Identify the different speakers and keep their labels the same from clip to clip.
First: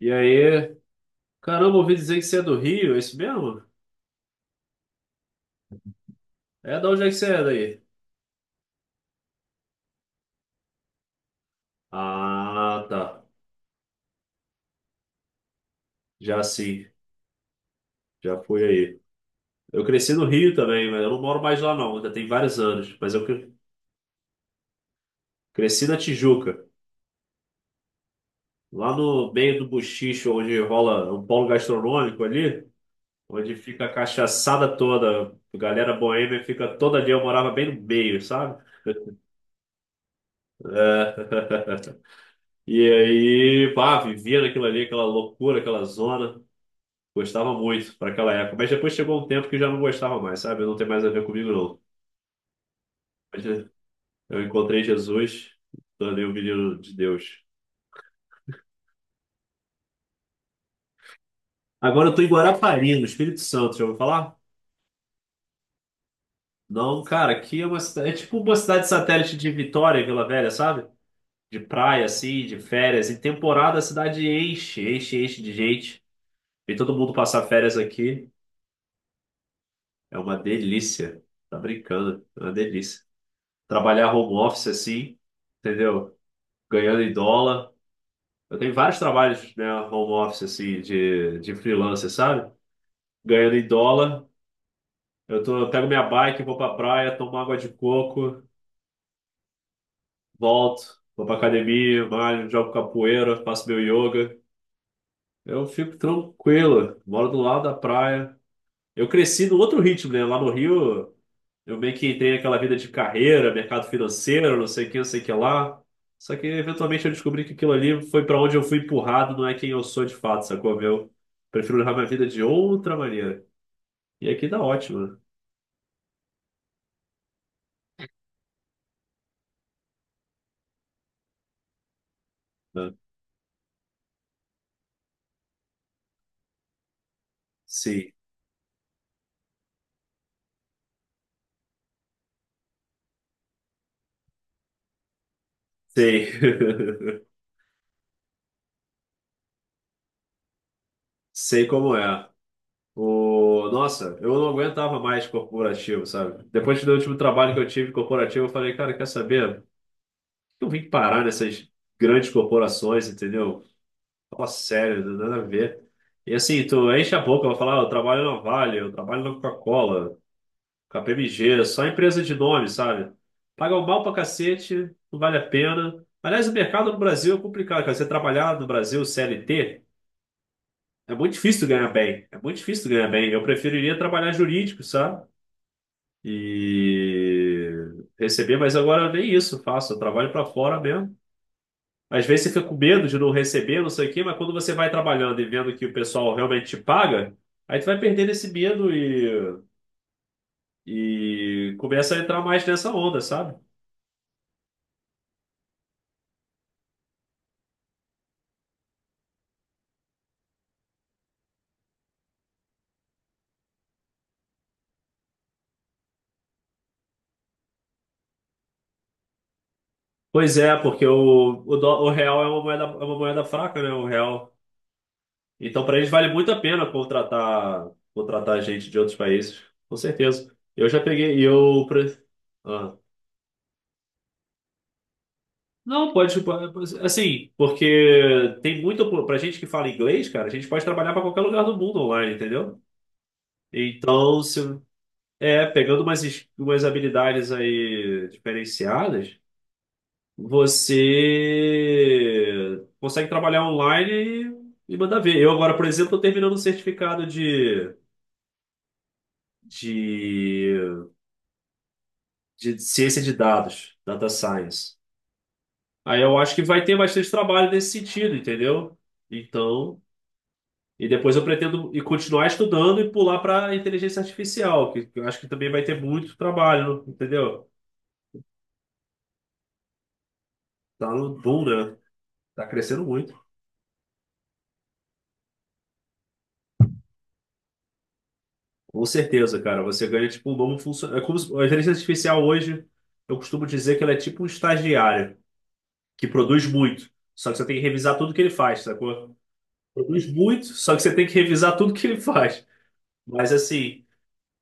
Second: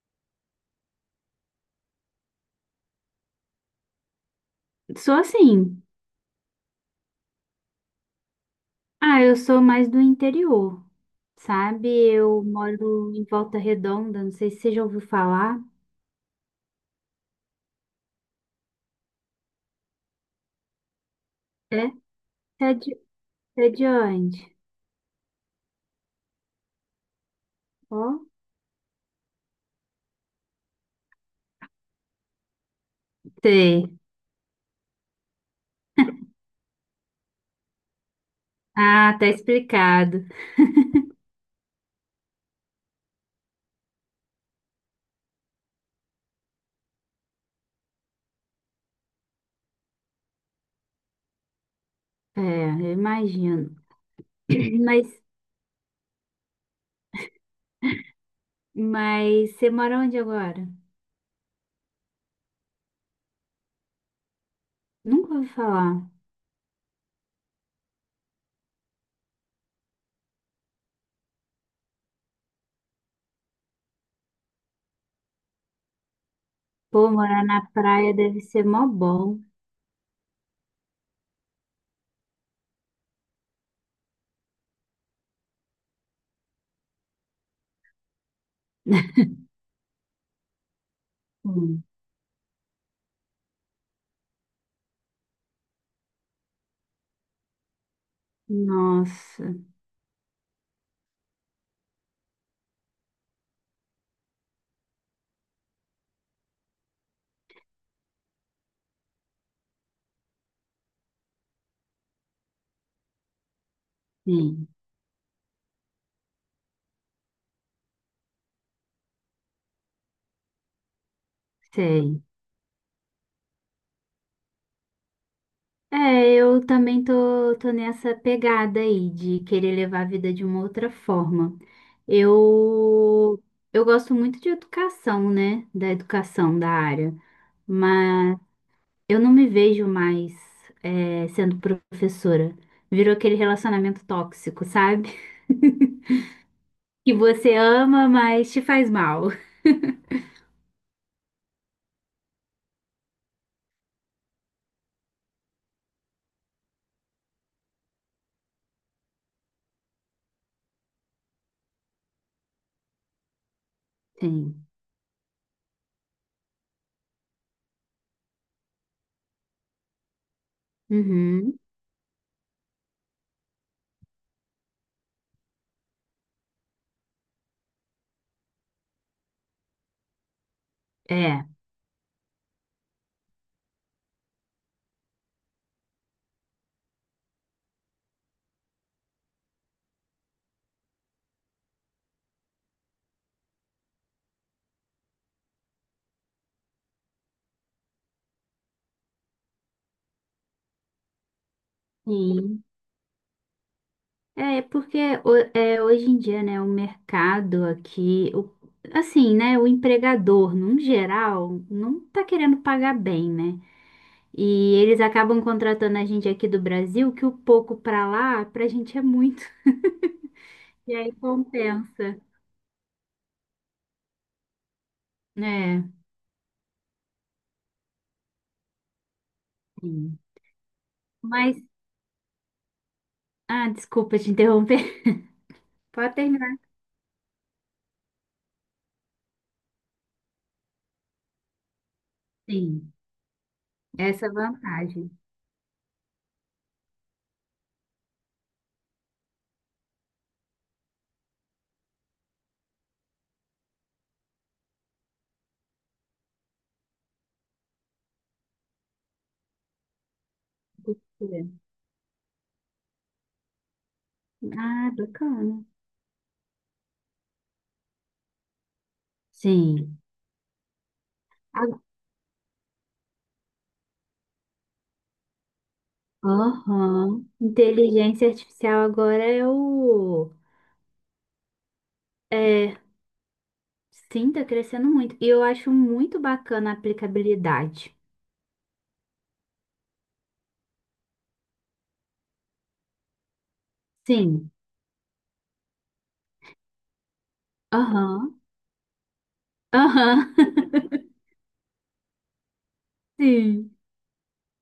Speaker 1: E aí? Caramba, ouvi dizer que você é do Rio, é isso mesmo?
Speaker 2: Sou assim.
Speaker 1: É da onde é que você é daí?
Speaker 2: Ah, eu sou mais do interior, sabe? Eu
Speaker 1: Ah,
Speaker 2: moro em
Speaker 1: tá.
Speaker 2: Volta Redonda, não sei se você já ouviu falar.
Speaker 1: Já sim, já fui aí. Eu cresci no Rio também, mas eu não moro mais lá
Speaker 2: É?
Speaker 1: não, ainda tem vários
Speaker 2: É
Speaker 1: anos.
Speaker 2: de,
Speaker 1: Mas
Speaker 2: é de onde?
Speaker 1: cresci na Tijuca,
Speaker 2: Ó.
Speaker 1: lá no meio do Buchicho, onde rola um polo gastronômico ali, onde fica a
Speaker 2: Sei.
Speaker 1: cachaçada toda, a galera boêmia fica toda ali, eu morava bem no meio, sabe?
Speaker 2: Ah, tá explicado.
Speaker 1: É. E aí, pá, vivia naquilo ali, aquela loucura, aquela zona. Gostava muito para aquela época, mas depois chegou um tempo que eu já não gostava mais, sabe? Não tem mais a ver comigo, não.
Speaker 2: É, eu
Speaker 1: Mas
Speaker 2: imagino.
Speaker 1: eu encontrei
Speaker 2: Mas,
Speaker 1: Jesus, tornei o menino de Deus.
Speaker 2: mas você mora onde agora?
Speaker 1: Agora eu tô em Guarapari, no Espírito Santo, já ouviu falar?
Speaker 2: Nunca ouvi falar.
Speaker 1: Não, cara, aqui é uma cidade, é tipo uma cidade satélite de Vitória, Vila Velha, sabe? De praia, assim, de férias. Em temporada a cidade enche, enche, enche de gente. E todo
Speaker 2: Pô,
Speaker 1: mundo
Speaker 2: morar
Speaker 1: passar
Speaker 2: na
Speaker 1: férias
Speaker 2: praia
Speaker 1: aqui.
Speaker 2: deve ser mó bom.
Speaker 1: É uma delícia. Tá brincando, é uma delícia. Trabalhar home office, assim, entendeu? Ganhando em dólar. Eu tenho vários trabalhos, né, home office, assim, de
Speaker 2: Hum.
Speaker 1: freelancer, sabe? Ganhando em dólar. Eu tô, eu pego minha bike, vou pra praia, tomo água de coco,
Speaker 2: Nossa,
Speaker 1: volto, vou pra academia, malho, jogo capoeira, faço meu yoga. Eu fico tranquilo, moro do lado da praia. Eu cresci no outro ritmo, né? Lá no Rio, eu meio que entrei naquela vida de carreira, mercado financeiro, não
Speaker 2: sim,
Speaker 1: sei o que, não sei o que lá. Só que eventualmente eu descobri que aquilo ali foi para onde eu fui empurrado, não é quem eu sou de fato, sacou? Eu prefiro levar minha
Speaker 2: sei.
Speaker 1: vida de outra maneira. E aqui dá ótimo,
Speaker 2: É, eu também tô nessa pegada aí de querer levar a vida de uma outra forma.
Speaker 1: né?
Speaker 2: Eu, eu gosto muito de educação, né? Da educação da área,
Speaker 1: Sim,
Speaker 2: mas eu não me vejo mais sendo professora. Virou aquele relacionamento tóxico, sabe?
Speaker 1: sei.
Speaker 2: Que você ama, mas te faz mal.
Speaker 1: Sei como é. Nossa, eu não aguentava mais corporativo, sabe? Depois do último trabalho que eu tive corporativo, eu falei, cara, quer saber? Eu vim parar nessas grandes corporações, entendeu? Nossa,
Speaker 2: Sim.
Speaker 1: sério, não tem nada a ver. E assim, tu enche a boca, vai falar, "Ah, eu trabalho na Vale, eu trabalho na Coca-Cola,
Speaker 2: Uhum.
Speaker 1: KPMG, só empresa de nome, sabe?" Paga um mal pra cacete, não vale a pena. Aliás, o mercado no Brasil é complicado, cara. Você trabalhar no Brasil CLT é muito
Speaker 2: É.
Speaker 1: difícil ganhar bem. É muito difícil ganhar bem. Eu preferiria trabalhar jurídico, sabe? E receber, mas agora nem isso eu faço. Eu trabalho pra fora mesmo. Às vezes você fica com medo de não receber, não sei o quê, mas quando você vai trabalhando e vendo que o pessoal realmente te paga, aí tu vai perdendo esse medo e começa a entrar
Speaker 2: Sim.
Speaker 1: mais nessa onda, sabe?
Speaker 2: É, é porque hoje em dia, né, o mercado aqui, o- assim, né, o empregador, num geral, não tá querendo pagar bem, né? E eles acabam contratando a gente aqui do Brasil, que o pouco pra lá, pra gente é muito.
Speaker 1: Pois é,
Speaker 2: E
Speaker 1: porque
Speaker 2: aí
Speaker 1: o, o, dó-
Speaker 2: compensa.
Speaker 1: o real é uma moeda fraca, né? O real.
Speaker 2: É,
Speaker 1: Então, para eles vale muito a pena contratar, contratar gente de outros países, com
Speaker 2: sim.
Speaker 1: certeza. Eu já peguei,
Speaker 2: Mas,
Speaker 1: Ah.
Speaker 2: ah, desculpa te interromper. Pode
Speaker 1: Não, pode,
Speaker 2: terminar.
Speaker 1: assim, porque tem muito, pra gente que fala inglês, cara, a gente pode trabalhar para qualquer lugar do mundo online, entendeu?
Speaker 2: Sim, essa é a
Speaker 1: Então, se,
Speaker 2: vantagem.
Speaker 1: é, pegando umas, umas habilidades aí diferenciadas, você consegue trabalhar online e mandar ver. Eu agora, por exemplo, estou terminando um certificado de, de ciência de dados, data
Speaker 2: Ah,
Speaker 1: science.
Speaker 2: bacana.
Speaker 1: Aí eu acho que vai ter bastante trabalho nesse sentido, entendeu?
Speaker 2: Sim.
Speaker 1: Então, e depois eu pretendo e continuar estudando e pular para inteligência artificial, que eu acho que também vai ter muito trabalho,
Speaker 2: Aham.
Speaker 1: entendeu?
Speaker 2: Inteligência artificial agora é o.
Speaker 1: Tá no boom, né? Tá
Speaker 2: É,
Speaker 1: crescendo muito.
Speaker 2: sim, tá crescendo muito. E eu acho muito bacana a aplicabilidade.
Speaker 1: Com certeza, cara. Você ganha tipo um novo funcionário. É como se- a inteligência artificial hoje, eu costumo dizer que ela é tipo um
Speaker 2: Sim.
Speaker 1: estagiário que produz muito. Só que você tem que revisar tudo que
Speaker 2: Aham.
Speaker 1: ele faz, sacou?
Speaker 2: Aham.
Speaker 1: Produz muito, só que você tem que revisar tudo que ele faz. Mas
Speaker 2: Sim.
Speaker 1: assim,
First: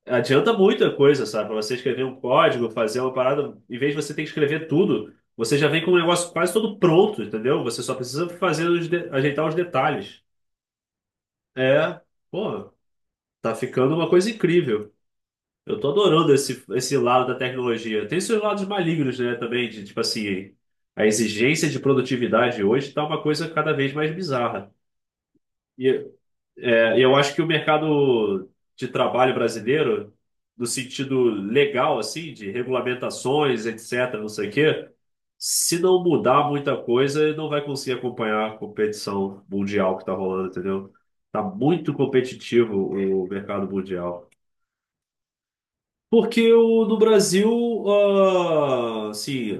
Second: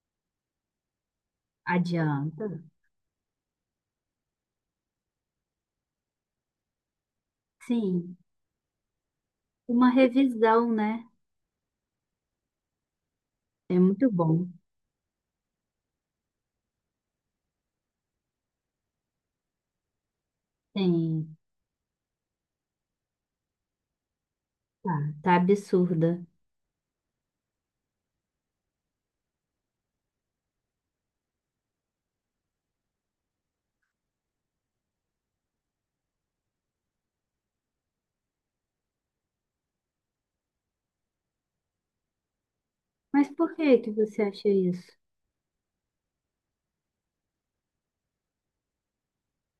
Speaker 1: adianta muita coisa, sabe? Pra você escrever um
Speaker 2: Adianta.
Speaker 1: código, fazer uma parada, em vez de você ter que escrever tudo, você já vem com o negócio quase todo pronto, entendeu? Você só
Speaker 2: Sim.
Speaker 1: precisa fazer os ajeitar os
Speaker 2: Uma
Speaker 1: detalhes.
Speaker 2: revisão, né?
Speaker 1: É, pô, tá
Speaker 2: É
Speaker 1: ficando uma
Speaker 2: muito
Speaker 1: coisa
Speaker 2: bom.
Speaker 1: incrível. Eu tô adorando esse, lado da tecnologia. Tem seus lados malignos, né, também, de tipo assim, a
Speaker 2: Sim.
Speaker 1: exigência de produtividade hoje tá uma coisa cada vez mais bizarra.
Speaker 2: Tá, tá
Speaker 1: E
Speaker 2: absurda.
Speaker 1: é, eu acho que o mercado de trabalho brasileiro, no sentido legal, assim, de regulamentações, etc., não sei o quê, se não mudar muita coisa, ele não vai conseguir acompanhar a competição mundial que tá rolando, entendeu? Tá muito competitivo o
Speaker 2: Mas por
Speaker 1: mercado
Speaker 2: que que você
Speaker 1: mundial.
Speaker 2: acha isso?
Speaker 1: Porque o, no Brasil, ah, assim,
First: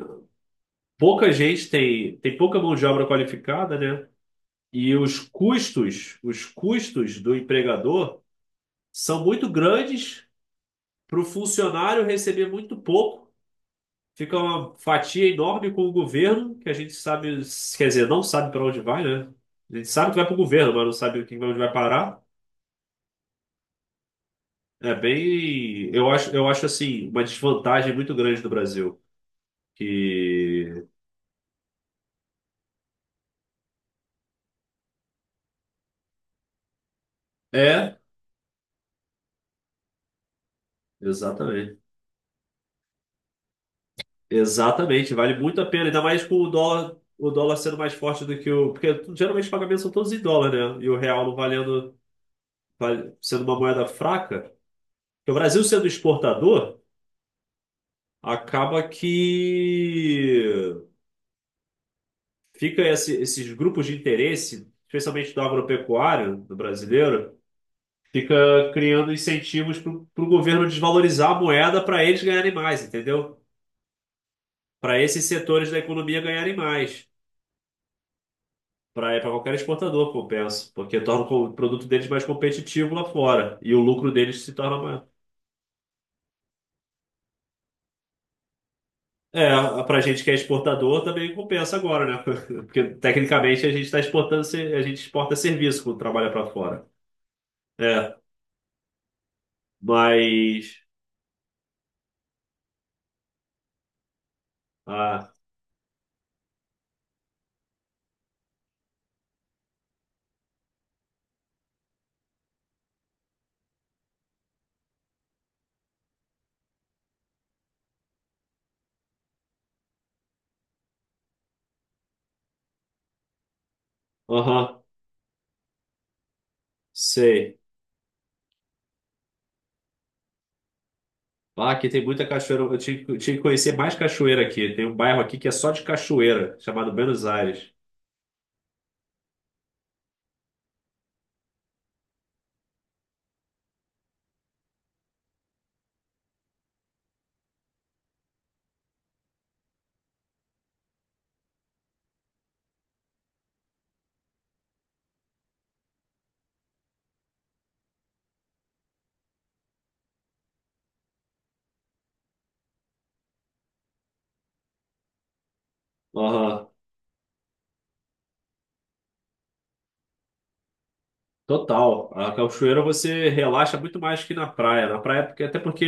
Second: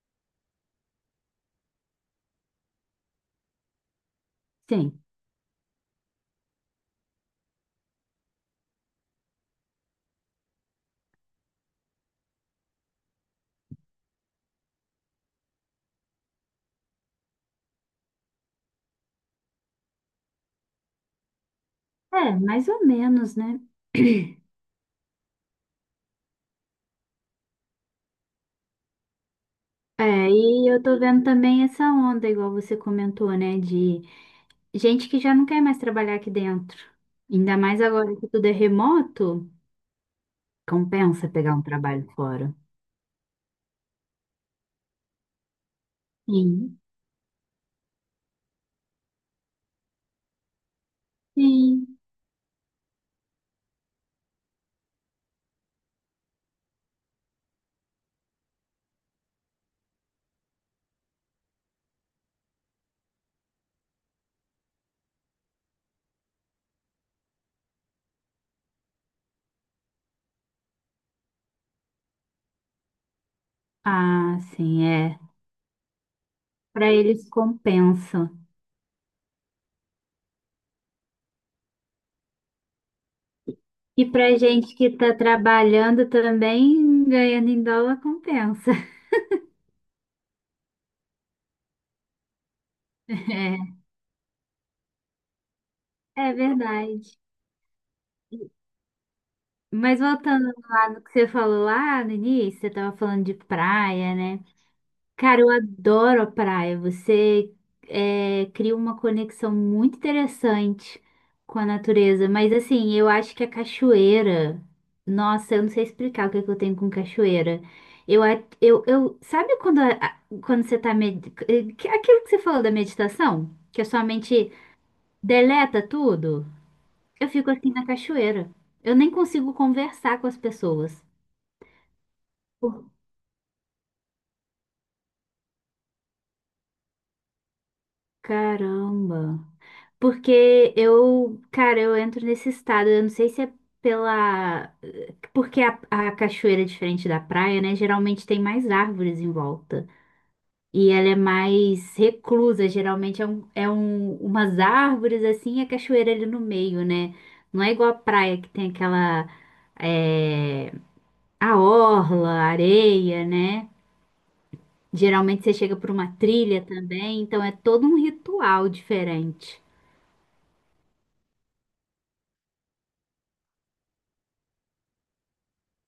Speaker 1: pouca gente tem pouca mão de obra qualificada, né? E
Speaker 2: Sim.
Speaker 1: os custos do empregador são muito grandes para o funcionário receber muito pouco. Fica uma fatia enorme com o governo, que a gente sabe, quer dizer, não sabe para onde vai, né? A gente sabe que vai para o governo, mas não sabe onde vai parar.
Speaker 2: É, mais ou menos, né?
Speaker 1: É bem, eu acho assim, uma desvantagem muito grande do Brasil,
Speaker 2: É, e eu
Speaker 1: que
Speaker 2: tô vendo também essa onda, igual você comentou, né? De gente que já não quer mais trabalhar aqui dentro. Ainda mais
Speaker 1: é.
Speaker 2: agora que tudo é remoto, compensa pegar um
Speaker 1: Exatamente.
Speaker 2: trabalho fora.
Speaker 1: Exatamente. Vale muito a pena, ainda mais com
Speaker 2: Sim,
Speaker 1: o dólar sendo mais forte do que o. Porque geralmente os pagamentos são todos em dólar, né? E o real não valendo,
Speaker 2: sim.
Speaker 1: sendo uma moeda fraca. Porque o Brasil sendo exportador, acaba que fica esses grupos de interesse, especialmente do agropecuário, do brasileiro, fica criando incentivos para o governo desvalorizar a moeda para eles ganharem mais, entendeu?
Speaker 2: Ah, sim,
Speaker 1: Para
Speaker 2: é.
Speaker 1: esses setores da economia ganharem
Speaker 2: Para
Speaker 1: mais.
Speaker 2: eles compensa.
Speaker 1: Para qualquer exportador, compensa, porque torna o produto deles mais competitivo lá fora e o
Speaker 2: E
Speaker 1: lucro
Speaker 2: para
Speaker 1: deles se
Speaker 2: gente
Speaker 1: torna
Speaker 2: que
Speaker 1: maior.
Speaker 2: está trabalhando também, ganhando em dólar, compensa.
Speaker 1: É, para gente que é exportador também compensa agora, né? Porque tecnicamente a gente está exportando, a gente exporta serviço quando
Speaker 2: É,
Speaker 1: trabalha
Speaker 2: é
Speaker 1: para fora.
Speaker 2: verdade.
Speaker 1: É,
Speaker 2: Mas voltando
Speaker 1: mas.
Speaker 2: lá no que você falou lá no início, você estava falando de praia, né?
Speaker 1: Ah,
Speaker 2: Cara, eu adoro a praia. Cria uma conexão muito interessante com a natureza. Mas assim, eu acho que a cachoeira. Nossa, eu não sei explicar o que é que eu tenho com cachoeira. Eu, a- eu, sabe quando, quando você tá. Aquilo que você falou da meditação? Que a sua mente
Speaker 1: aham,
Speaker 2: deleta tudo? Eu fico
Speaker 1: sei.
Speaker 2: assim na cachoeira. Eu nem consigo conversar com as pessoas.
Speaker 1: Ah, aqui tem muita cachoeira. Eu
Speaker 2: Por-
Speaker 1: tinha, eu tinha que conhecer mais cachoeira aqui. Tem um bairro aqui que é só de cachoeira, chamado Buenos Aires.
Speaker 2: Caramba. Porque eu, cara, eu entro nesse estado. Eu não sei se é pela. Porque a cachoeira é diferente da praia, né? Geralmente tem mais árvores em volta. E ela é mais reclusa. Geralmente é um, umas árvores assim e a cachoeira ali no meio, né? Não é igual a praia que tem aquela. É, a orla, a areia, né? Geralmente você chega por uma trilha
Speaker 1: Aham.
Speaker 2: também. Então é todo um ritual diferente.
Speaker 1: Total. A cachoeira você relaxa muito mais que na praia. Na praia, porque, até porque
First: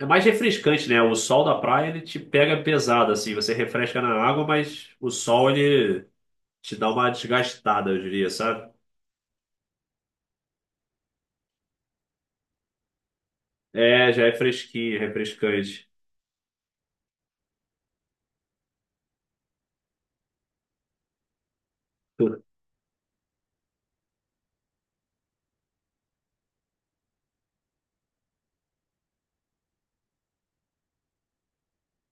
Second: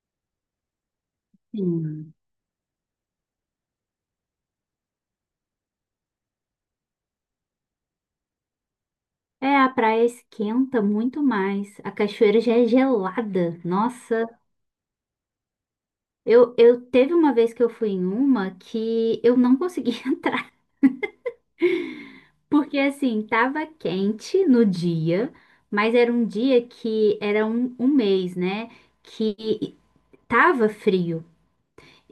Speaker 1: é, é mais refrescante, né? O sol da praia ele
Speaker 2: Sim.
Speaker 1: te pega pesado, assim. Você refresca na água, mas o sol ele te dá uma desgastada, eu diria, sabe?
Speaker 2: É, a praia esquenta muito mais. A cachoeira já é gelada.
Speaker 1: É, já
Speaker 2: Nossa,
Speaker 1: é fresquinho, refrescante.
Speaker 2: eu teve uma vez que eu fui em uma que eu não consegui entrar, porque assim, tava quente no dia, mas era um dia que era um mês, né? Que tava frio.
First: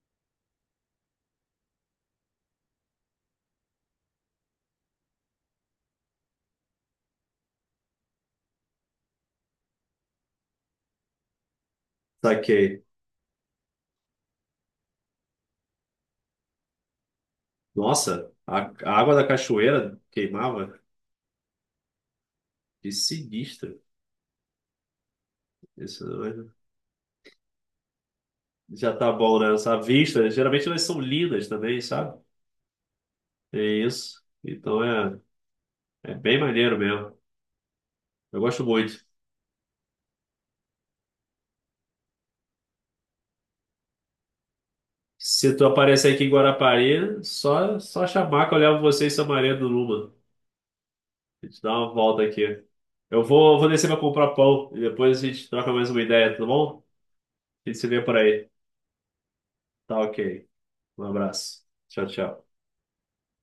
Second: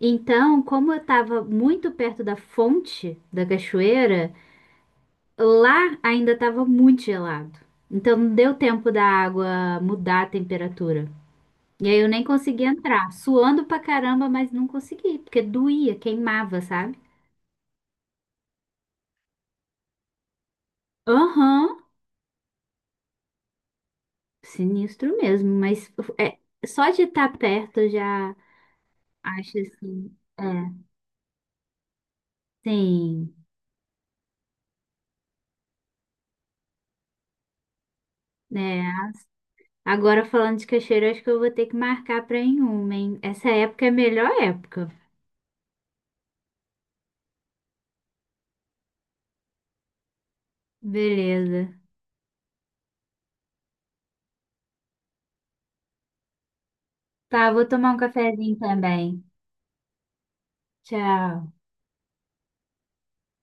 Speaker 2: Então, como eu tava muito perto da fonte da cachoeira, lá ainda tava muito gelado. Então, não deu tempo da água mudar a temperatura. E aí eu nem consegui
Speaker 1: Saquei.
Speaker 2: entrar, suando pra caramba, mas não consegui, porque doía, queimava, sabe?
Speaker 1: Nossa, a água da cachoeira queimava.
Speaker 2: Aham,
Speaker 1: Que sinistro.
Speaker 2: sinistro mesmo, mas
Speaker 1: Isso
Speaker 2: é, só de estar perto eu já
Speaker 1: já tá bom, né?
Speaker 2: acho
Speaker 1: Essa
Speaker 2: assim,
Speaker 1: vista,
Speaker 2: é,
Speaker 1: geralmente elas são lindas também, sabe?
Speaker 2: sim,
Speaker 1: É isso. Então é. É bem maneiro mesmo. Eu gosto muito.
Speaker 2: né? Agora falando de cachoeira, acho que eu vou ter que marcar pra ir em uma, hein? Essa época é a melhor época.
Speaker 1: Se tu aparecer aqui em Guarapari, só chamar que eu levo você e sua Maria do Luma. A gente
Speaker 2: Beleza.
Speaker 1: dá uma volta aqui. Eu vou descer pra comprar pão e depois a gente troca mais uma ideia, tá bom?
Speaker 2: Tá, vou
Speaker 1: A gente se
Speaker 2: tomar um
Speaker 1: vê por aí.
Speaker 2: cafezinho também.
Speaker 1: Tá ok. Um
Speaker 2: Tchau.
Speaker 1: abraço. Tchau, tchau.